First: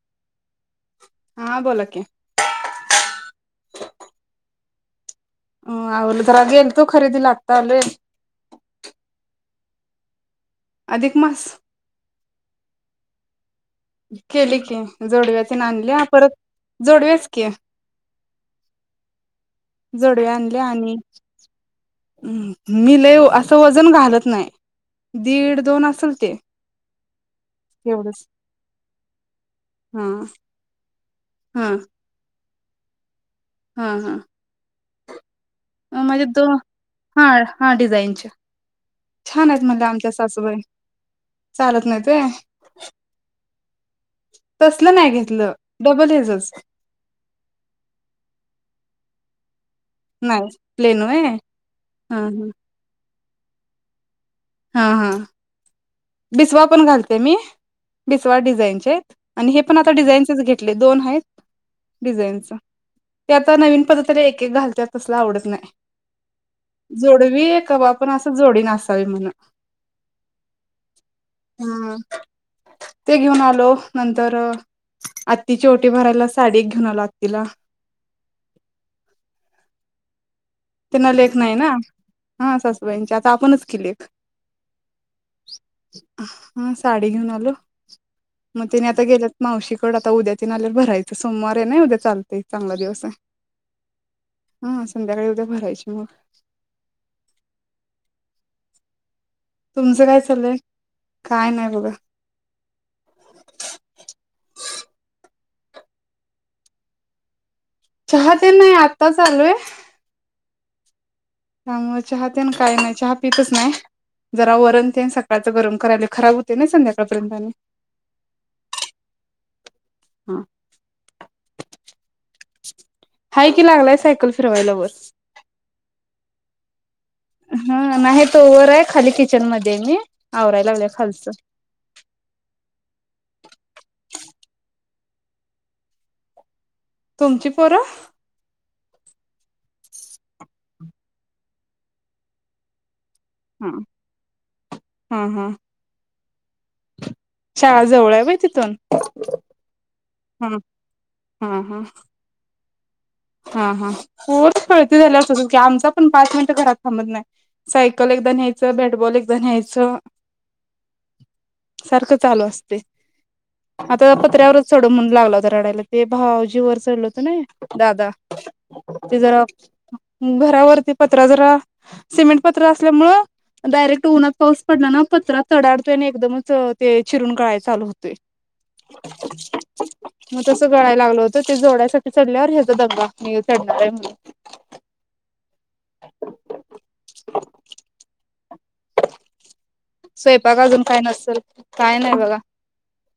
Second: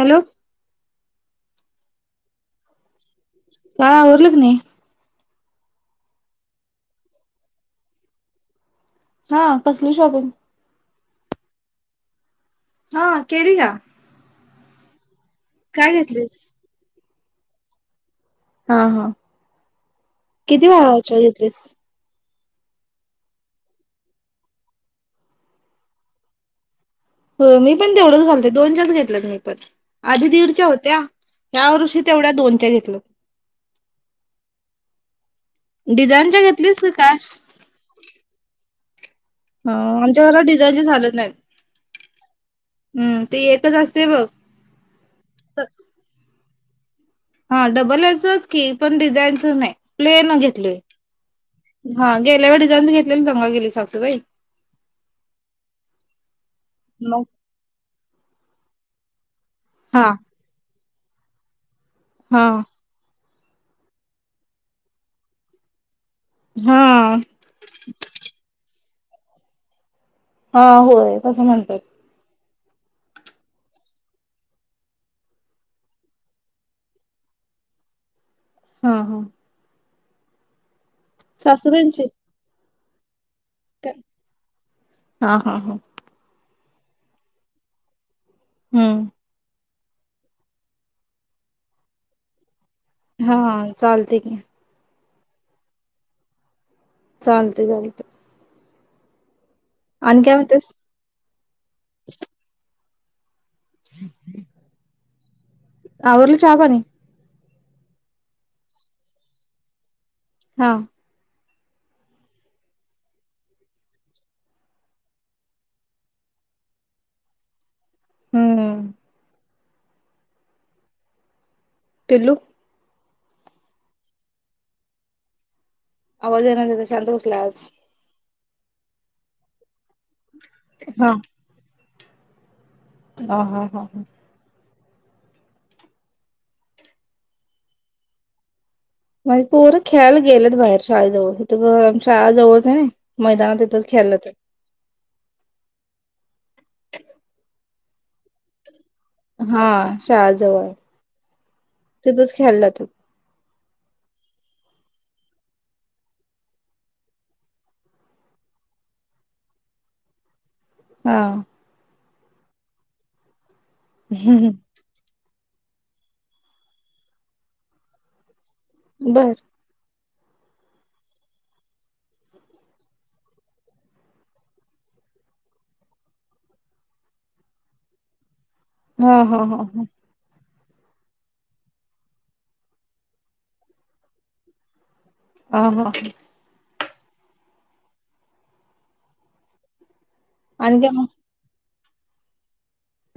Hello. हा बोला की. काय आवरलं की नाही? अ आवरलं जरा गेलतो खरेदीला आता आलोय. हा कसली शॉपिंग? अधिक मास. हा, केली का? केली की जोडव्यात काय घेतलीस? जोडवेच कं [unintelligible] हा हा आणल्या किती आणि भावाचे घेतलीस. मी लय असं वजन घालत नाही दीड दोन असेल ते हो मी पण तेवढच एवढंच घालते. दोनच्याच घेतले मी पण हा आधी दीडच्या होत त्या [unintelligible] ह्या वर्षी तेवढ्या दोन घेतलं. हा हा. म्हणजे डिझाईनच्या दोन घेतलीस की काय? हा हा डिझाईनचे. छान आहेत अ म्हणले आमच्या घरात सासूबाई डिझाईनचे चालत नाहीत. चालत नाही ते हम्म ते एकच असते बघ तसलं नाही घेतलं डबल हेजच हा डबल याचंच की पण डिझाईनच नाही. प्लेन नाही घेतली प्लेन व्हय हा गेल्या वेळी जाऊन घेत प्लेन मग गेली सासूबाई हा हा. बिसवा पण घालते मग मी बिसवा डिझाईनचे. आणि हे पण आता हा डिझाईनचे घेतले. दोन आहेत. हा डिझाइनच. ते आता नवीन पद्धतीने एक - एक घालत्या तसलं आवडत नाय. हा जोडवी ए का बा पण असं जोडी न अस ताई म्हन. हां होय तसं म्हणत्यात. ते घेऊन आलो नंतर अ आत्तीची ओटी भरायला साडी घेऊन आलो आत्तीला. ह ह. त्यांना लेक नाही आहे ना सासूबाईंची हा असस वेन च्यात [unintelligible] आपणच काय? लेक. हा हा हा हं साडी घेऊन आलो. म तिने आता हम्म गेलेत मावशीक पण आता उद्या ती नाल्याही भरायचं सोमवार हे ना उद्या चालतंय. चांगला दिवस आहे हा चालतंय की. हा संध्याकाळी ऊद्या भरायची मग. चालतंय चालतंय. तुमचं काय चाललंय? म्हणतेस काय नाय बघा. आवरलं चहापाणी? चहा काय नाय, आत्ताच आलोय. हां. त्यामुळे चहा तेन काय नाय, चहा पितंच नाय. जरा वरण तेन सकाळच गरम करायलोय, खराब हुतय ना संध्याकाळपर्यंत आणि. हम्म. हां. पिल्लू हाय की, लागलाय सायकल फिरवायला वर. आवाज येना त्याचा. शांंत बसलाय आज. हा नाही तो वर आहे, खाली किचनमध्ये आहे मी. आवराय लागल्या हा खालचं. हा हा हा तुमची पोरं? माझी पोरं खेळायला गेलेत बाहेर शाळेजवळ. इथं गम शाळा जवळच हाय नाय. मैदानाव तिथंच हा खेळायला जात्यात. हा शाळा जवळहाय व्हय तिथून? हा शाळा हा जवळ आहे, हा हा तिथंच खेळायला जात्यात. हा हा पोर तर कळती झाल्यावर तसंच की, आमचा पण पाच मिनट घरात थांबत नाय. सायकल एकदा न्यायचं, बॅटबॉल एकदा न्यायचं. हा. सारखं चालू असतंय. आता हा पत्र्यावरच चढव म्हणून लागला हो ता रडायला, ते भावजी वर चढलं होतं नाय. दादा ते बर जरा घरावरती पत्रा जरा सिमेंट पत्रा असल्यामुळं, डायरेक्ट उन्हात पाऊस पडला ना, पत्रा तडाडतोय आणि एकदमच ते चिरून गळाय चालू हुतोय. हा हा हा हा. तसं गळाय लागलं होतं, ते जोडण्यासाठी चढल्यावर हे चा दंगा, मी चढणार हाय म्हणून. आ हा. स्वयपाक आणि अजून मग काय नसल? काय नाय बघा.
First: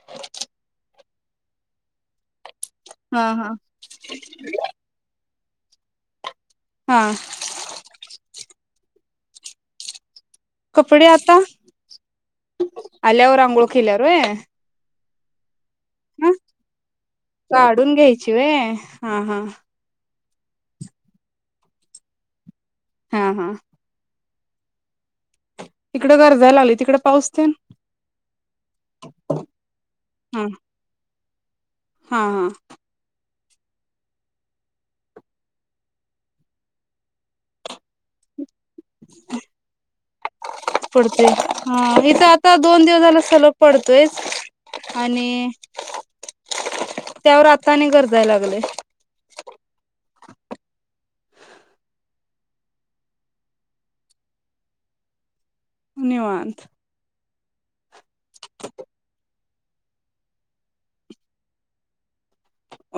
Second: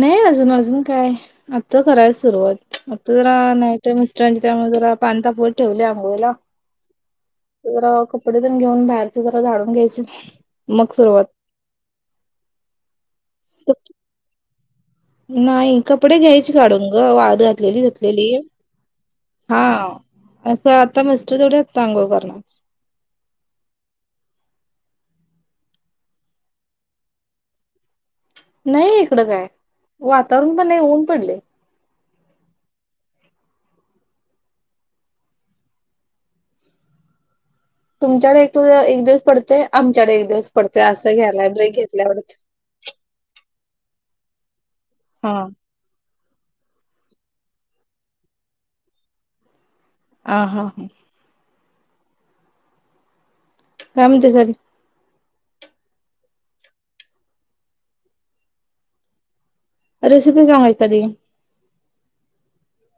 नाही अजून, अजून काय आता कराय सुरुवात. आता हा जरा हा नाईटाय मिस्टांची त्यामुळे जरा पाणी तापवू ठेवलय अंघोळीला. हा जरा कपडे तेन घेऊन बाहेर च जरा झाडून घ्यायचं. मग कपडे सुरुवात आता? आल्यावर आंघोळ केेल्यावर व्हय. नाही कपडे घ्यायच काढून ग वाळत घातलेली. काढून धुतलेली घ्यायची व्हय हा असं आता मिस्टर थोडी आत्ता आंघोळ करणार. हा हा इकडं गरजाय लागलय. तिकड पाऊस तेन? नाही इकडं काय. हा वातावरण पण नाही ऊन पडलय. हा हा तुमच्याकड एक तो एक दिवस पडतोय आमच्याकड एक दिवस पडतय. असं पडतोय घ्यालाय ब्रेक हा घेतलाय इथं वाटत आता दोन दिवस झाला सलग पडतोयच. आणि त्यावर आता आणि गरजाय लागलय. अ हा हा कामे तरी झाली. धन्यवाद रेसिपी सांगा एखादी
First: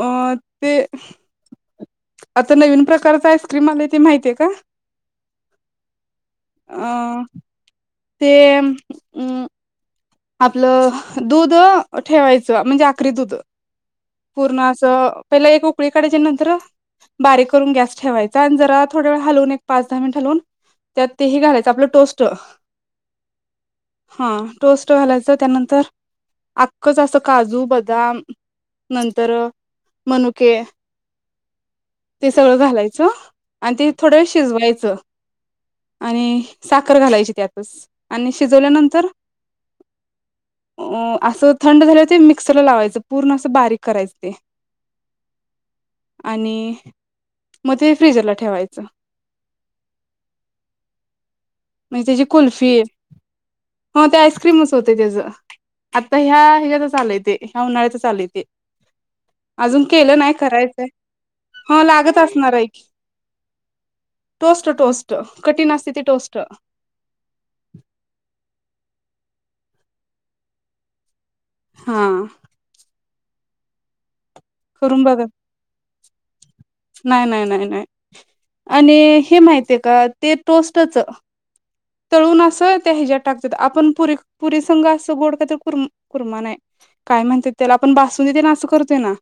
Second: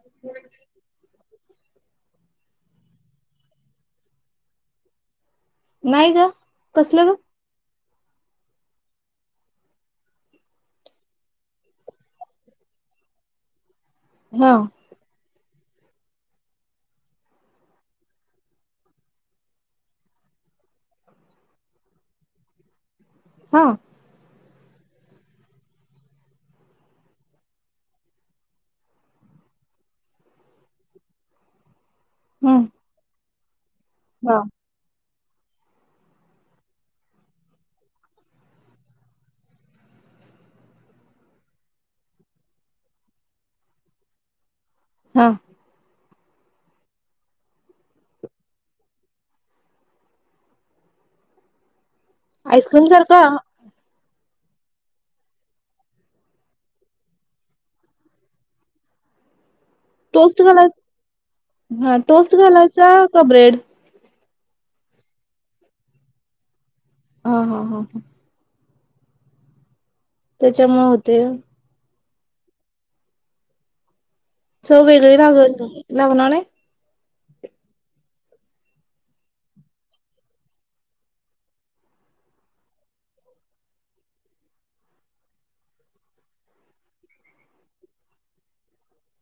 अ ते आता नवीन प्रकारचा आईस्क्रीम आलाय ते माहतीय का? नाही ग कसलं ग आह ते अ आपलं दूध ठेवायचं म्हणजे आकरी दुध हा पूर्ण असं पहिला एक उकळी काढायची नंतर बारीक करून गॅस ठेवायचा आणि जरा थोड वेळ हालून एक पाच दहा मिनिट हलवून त्यात ते हे घालायचं आपलं टोस्ट हा हा टोस्ट घालायचं त्यानंतर आख्खच असं काजू बदाम नंतर मनुके ते सगळं हम् घालायचं आणि ते थोडावेळ हा शिजवायचं आणि साखर घालायची त्यातच आणि शिजवल्यानंतर, अ असं थंड झालं होते मिक्सरला लावायचं पूर्ण असं बारीक करायचं ते हा आणि मग ते फ्रिजरला ठेवायचं. म्हणजे त्याची कुल्फी. आईस्क्रीम सारखा हा ते आयस क्रीमच होतय तेज आता ह्या हेज्यातच आलंय ते ह्या उन्हाळ्यात आलय ते. अजून केलं नाही टोस्ट घालायचा. करायचंय हा लागत टोस्ट असणार आहे की घालायचा का ब्रेड? टोस्ट टोस्ट कठीन असतय ते टोस्ट तर, हा हा हा हा त्याच्यामुळे होतय. हा, चव वेगळी लागल्या. लागणार नाही. नाय नाय नाय नाय, आणि हे माहितय का ते टोस्टच तळून अस त्या हेझ्यात टाकतात. आपण पुरी, पुरी संघ अस गोड कायतर कुर कुरमा नाही काय म्हणत्यात, त्याला आपण बासुंदी तेन असं करतोय ना.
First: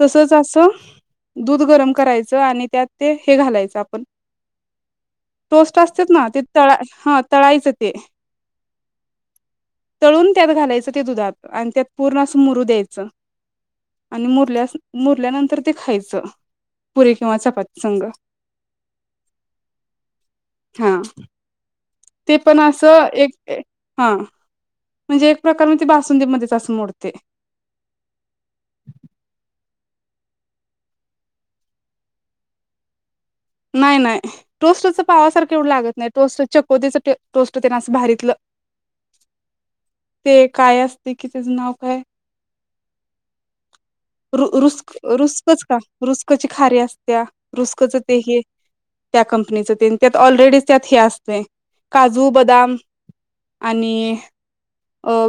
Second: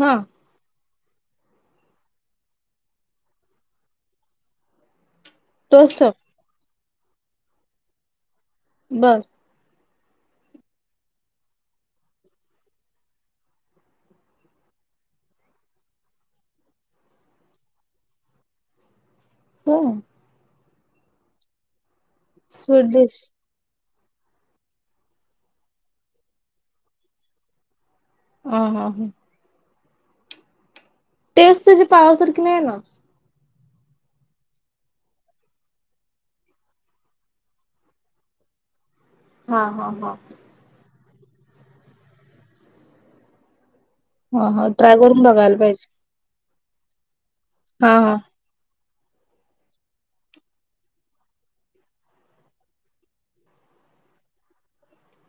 हा असं. दूध गरम करायचं आणि त्यात ते हे घालायचं आपण टोस्ट असतेत ना ते तळायच. हा तळायचं ते, बर, तळून त्यात घालायचं ते दुधात आणि त्यात पूर्ण असं मुरू द्यायचं आणि मुरल्या मुरल्यानंतर ते खायचं. पुरे किंवा चपाती संग. हो. हा, ते पण स्वीट असं डिश एक हा, म्हणजे एक प्रकार म ते बासुंदी मध्येच असं मोडतय. हा हा ह टेस्ट तेझी पावासारखी नाय येणार. नाय नाय टोस्टच पावासारखं एवढं लागत नाही, टोस्ट चकोतीच टोस्ट ते ना असं भारीतलं. हा हा हा, की तिचं नाव काय? हा हा रुस ट्राय करून बघायला रुसकच का पाहिजे रुसकची. खारी असते. त्या हा रुसकच. हा तेे हे, त्या कंपनीच ते त्यात ऑलरेडी त्यात हे असततय, काजू, बदाम आणि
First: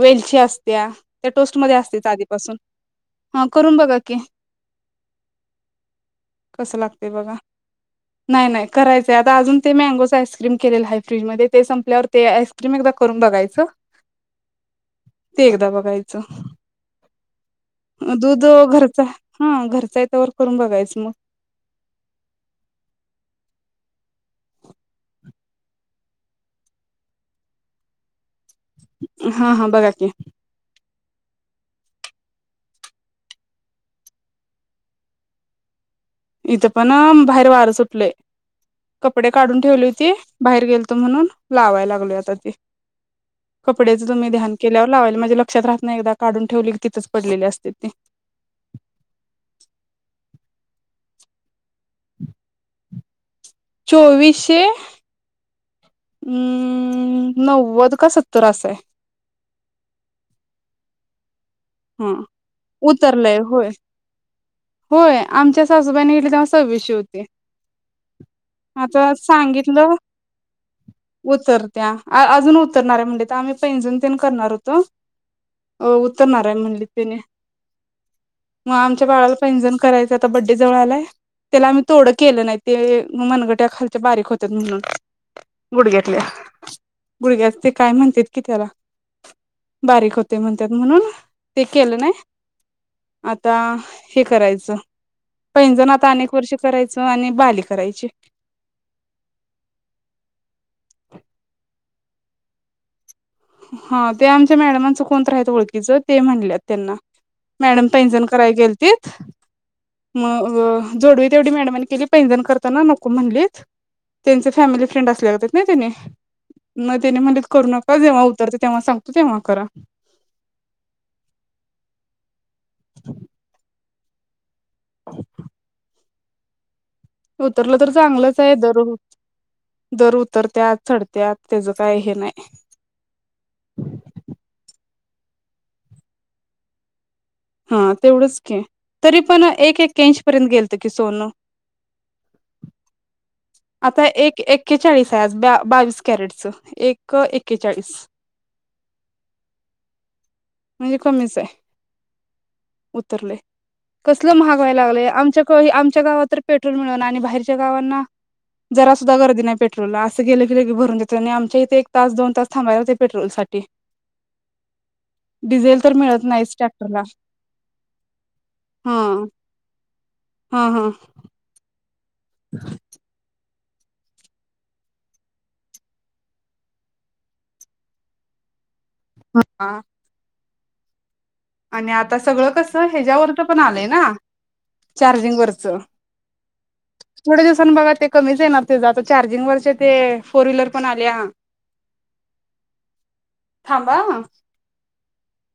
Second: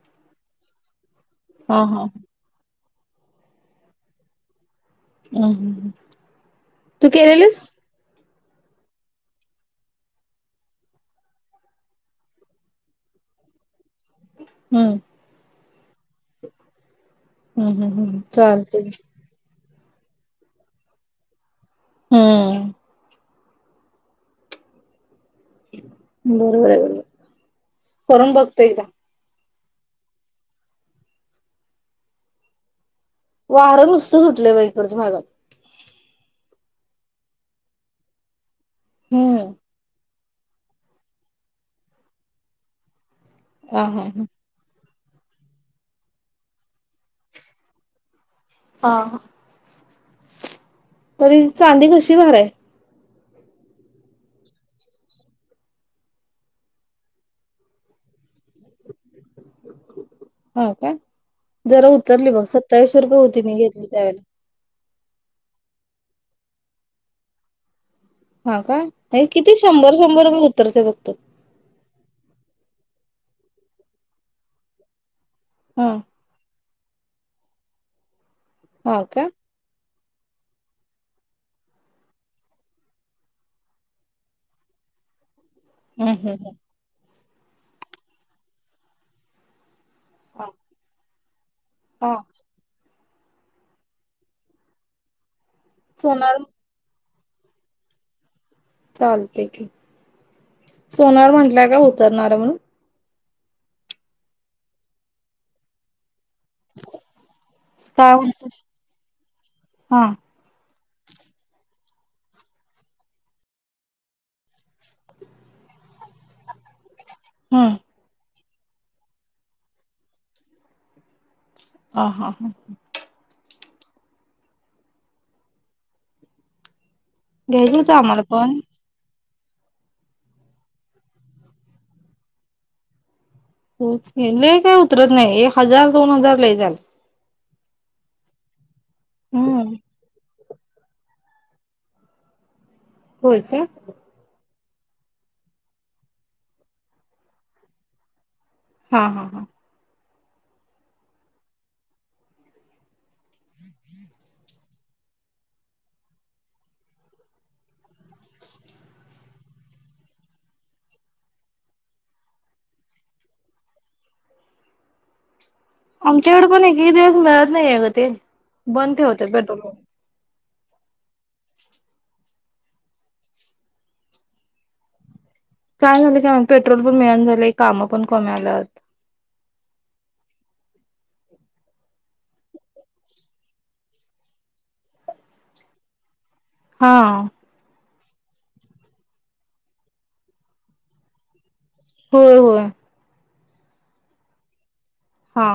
वेलची असत्या. त्या टोस्ट मध्ये हा असतय हा च आधीपासून, हा करून बघा की, हम्म, ह कसं तू लागते बघा केलेलस. नाही नाही, करायचंय आता अजून ते मॅगोच आईस्क्रीम केलेलं आहे. फ्रीज मध्ये ते संपल्यावर ते आईस्क्रीम एकदा करून बघायचं. हम्म ते एकदा बघायचं हम्म हम् हम् दुध चालते घरच आहे. च हाये तोवर करून बघायचं मगं. हम्म. बरोबर करूंन बघतो एकदा. हां हां बघा की. वार नुसतं सुटलंय बाई इकडच्या भागात. इथं पण अ भाहेर वार सुटलंय. कपडे हम्म काढून ठेवली होती. भाहेर गेलतोय म्हणून लावाया लागलो आता ते. हा हा कपड्याचई तुम्ही ध्यान केल्यावर लावल माझ्या लक्षात राहत नाई, एकदा काढून ठेवली तिथंच पडलेली असते ती. हां. [unintelligible] चांदी कशी भार हाय? चोवीसशे हम्म नव्वद का सत्तर अस हाय. होय काय? जरा हा उतरली बघ सत्तावीसशे रुपये उतरलंय होती. मी होय घेतली त्यावेळेला. होय आमच्या सासूबाईंनी घेतली तेव्हा सव्वीशे होती. हा काय नाही, किती शंभर शंभर रूपय उतरतय फक्त. उतरत्या अजून उतरणार आहे म्हणलेत आम्हीं पैजन तेन करणार होतो. अ हा उतरनार. म्हणलीत तेनी. म हा आमच्या का बाळाला पैजण? करायच आता बडडे जवळ आलाय. त्याला आम्ही तोड केलं नाहीत, ते मनगट्या खालच्या बारीक होत्यात म्हणून. हम्म गुडघ्यातल्या. हम्म हम्म गुडघ्यात ते काय म्हणतेत की त्याला. बारीक होते म्हणत्यात म्हणून. ते केल नाय? हा आता हे करायचं. पैंजण आता अनेक सोनार वर्षी करायचं. आणि बाली करायची. चालतेय की सोनार म्हंटला का उतरणार हाये म्हणून. हां ते आमच्या मॅडमाचं कोणतरी हायेत ओळखीचं. ते म्हणल्यात त्यांना मॅडम काय पैंजण म्हणत कराया गेलतेत हा मगं अ जोडवे तेवढी मॅडमांनी केली. पैंजण करतांना नको म्हणलेत. त्यांच फॅमिली फ्रेंड असल्या ते त ना त्यांनी मग त्याने म्हणले मदत हम्म करू नका जेव्हा हो तर ते तेव्हा सांगतो तेव्हा करा. हां हां हां. [unintelligible] घ्यायचं उतरलं तर होतं आम्हाला चांगलंच आहे पण दर दर उतरत्यात चढत्यात त्याचं काय हे नाही तेच की लई काय उतरत नाही हे हजार दोन हजार लई झालं. हा तेवढंच की तरी पण हम्म एक एक्यांशी पर्यंत गेलत कि सोनं होय का आता एक एक एकेचाळीस आहे आज बावीस कॅरेटच एक एकेचाळीस हा हा हा म्हणजे कमीच आहे उतरलय, कसलं महाग व्हाय लागलंय आमच्या हे आमच्या गावात तर पेट्रोल मिळना आणि बाहेरच्या गावांना जरा सुद्धा गर्दी नाही पेट्रोलला असं गेलं की लगे भरून देतोय आणि आमच्या इथं एक तास दोन तास थांबाय लागतंय पेट्रोलसाठी डिझेल तर मिळत आमच्याकडे नाहीच पण एकेक ट्रॅक्टरला दिवस मिळत नाहीये ग ते बंद हा ठेवतात पेट्रोल पंप हा हा [unintelligible] काय झालंय काय माहित पेट्रोल पण मिळना झालंय काम पण कमी आल्यात हा आणि आता सगळं कस पण ह्याच्यावरच पण आलय हा चार्जिंग वरच हा थोडे दिवसाने बघा ते कमीच येणार तेज आता चार्जिंग वरचं ते फोर व्हीलर पण आल्या होय होय थांबा हा